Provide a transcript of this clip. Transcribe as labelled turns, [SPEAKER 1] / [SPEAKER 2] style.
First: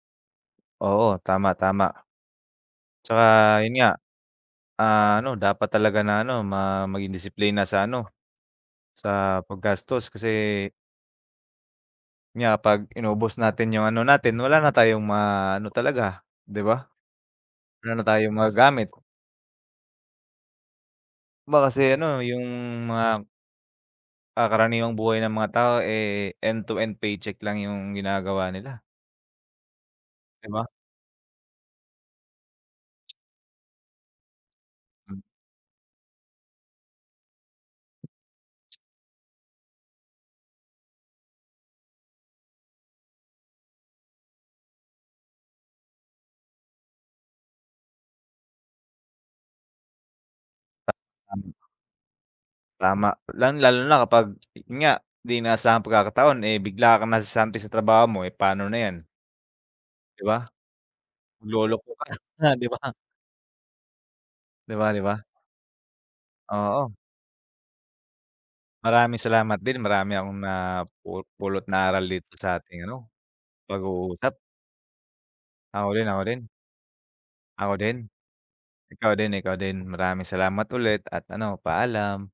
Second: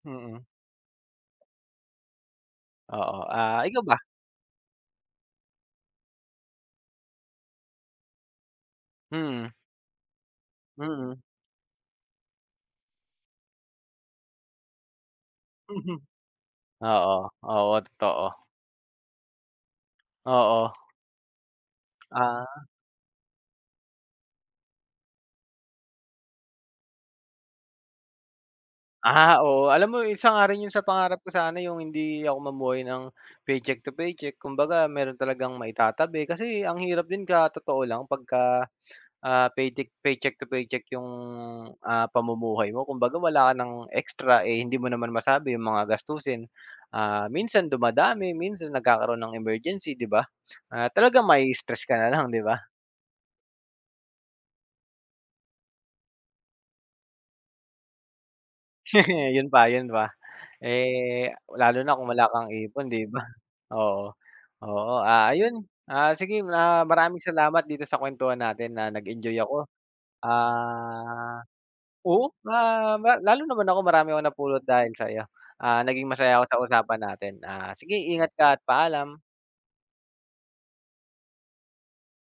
[SPEAKER 1] Mm.
[SPEAKER 2] Oo tama, tama.
[SPEAKER 1] Oo,
[SPEAKER 2] Tsaka
[SPEAKER 1] ah,
[SPEAKER 2] yun
[SPEAKER 1] ikaw
[SPEAKER 2] nga.
[SPEAKER 1] ba?
[SPEAKER 2] Ah, ano dapat talaga na ano ma maging disiplina sa ano sa
[SPEAKER 1] Mm.
[SPEAKER 2] paggastos kasi
[SPEAKER 1] Mm.
[SPEAKER 2] nga pag inubos natin yung ano natin wala na tayong maano
[SPEAKER 1] Mhm.
[SPEAKER 2] talaga, 'di ba?
[SPEAKER 1] Oo. Oo,
[SPEAKER 2] Wala na tayong
[SPEAKER 1] totoo.
[SPEAKER 2] magagamit.
[SPEAKER 1] Oo.
[SPEAKER 2] Ma kasi ano yung
[SPEAKER 1] Ah.
[SPEAKER 2] mga ah, karaniwang buhay ng mga tao, eh, end to end paycheck lang yung ginagawa nila.
[SPEAKER 1] Ah, oo, alam mo isa nga
[SPEAKER 2] 'Di
[SPEAKER 1] rin
[SPEAKER 2] ba?
[SPEAKER 1] yun sa pangarap ko sana yung hindi ako mamuhay ng paycheck to paycheck. Kumbaga meron
[SPEAKER 2] Hmm.
[SPEAKER 1] talagang maitatabi kasi ang hirap din ka totoo lang pag ka, ah, paytic paycheck to paycheck yung, ah, pamumuhay mo. Kumbaga wala ka ng extra, eh, hindi mo naman masabi yung mga gastusin. Ah, minsan dumadami, minsan nagkakaroon ng emergency, 'di ba? Ah,
[SPEAKER 2] Ta
[SPEAKER 1] talagang
[SPEAKER 2] tama.
[SPEAKER 1] ma-istress ka na lang, 'di ba?
[SPEAKER 2] Tama, lalong lalo na kapag yun nga, 'di inaasahang pagkakataon, eh, bigla kang nasesante sa trabaho mo. Eh, paano na 'yan?
[SPEAKER 1] Yun pa, yun pa.
[SPEAKER 2] 'Di ba?
[SPEAKER 1] Eh, lalo
[SPEAKER 2] Lolompo
[SPEAKER 1] na
[SPEAKER 2] ka
[SPEAKER 1] kung wala kang
[SPEAKER 2] na 'di ba?
[SPEAKER 1] ipon, 'di ba? Oo.
[SPEAKER 2] 'Di ba,
[SPEAKER 1] Oo,
[SPEAKER 2] 'di ba?
[SPEAKER 1] ah, ayun. Ah, sige na
[SPEAKER 2] Oo.
[SPEAKER 1] maraming salamat dito sa kwentuhan natin na
[SPEAKER 2] Maraming
[SPEAKER 1] nag-enjoy
[SPEAKER 2] salamat
[SPEAKER 1] ako.
[SPEAKER 2] din marami akong na pul
[SPEAKER 1] Ah,
[SPEAKER 2] pulot na aral dito
[SPEAKER 1] oo,
[SPEAKER 2] sa'ting
[SPEAKER 1] ah,
[SPEAKER 2] ano,
[SPEAKER 1] ma lalo naman ako marami ako
[SPEAKER 2] pag-uusap.
[SPEAKER 1] napulot dahil sa'yo. Ah,
[SPEAKER 2] Ako rin,
[SPEAKER 1] naging
[SPEAKER 2] ako rin.
[SPEAKER 1] masaya ako sa usapan natin. Ah,
[SPEAKER 2] Ako
[SPEAKER 1] sige
[SPEAKER 2] din.
[SPEAKER 1] ingat ka at
[SPEAKER 2] Ikaw
[SPEAKER 1] paalam.
[SPEAKER 2] din, ikaw din maraming salamat ulit at ano paalam.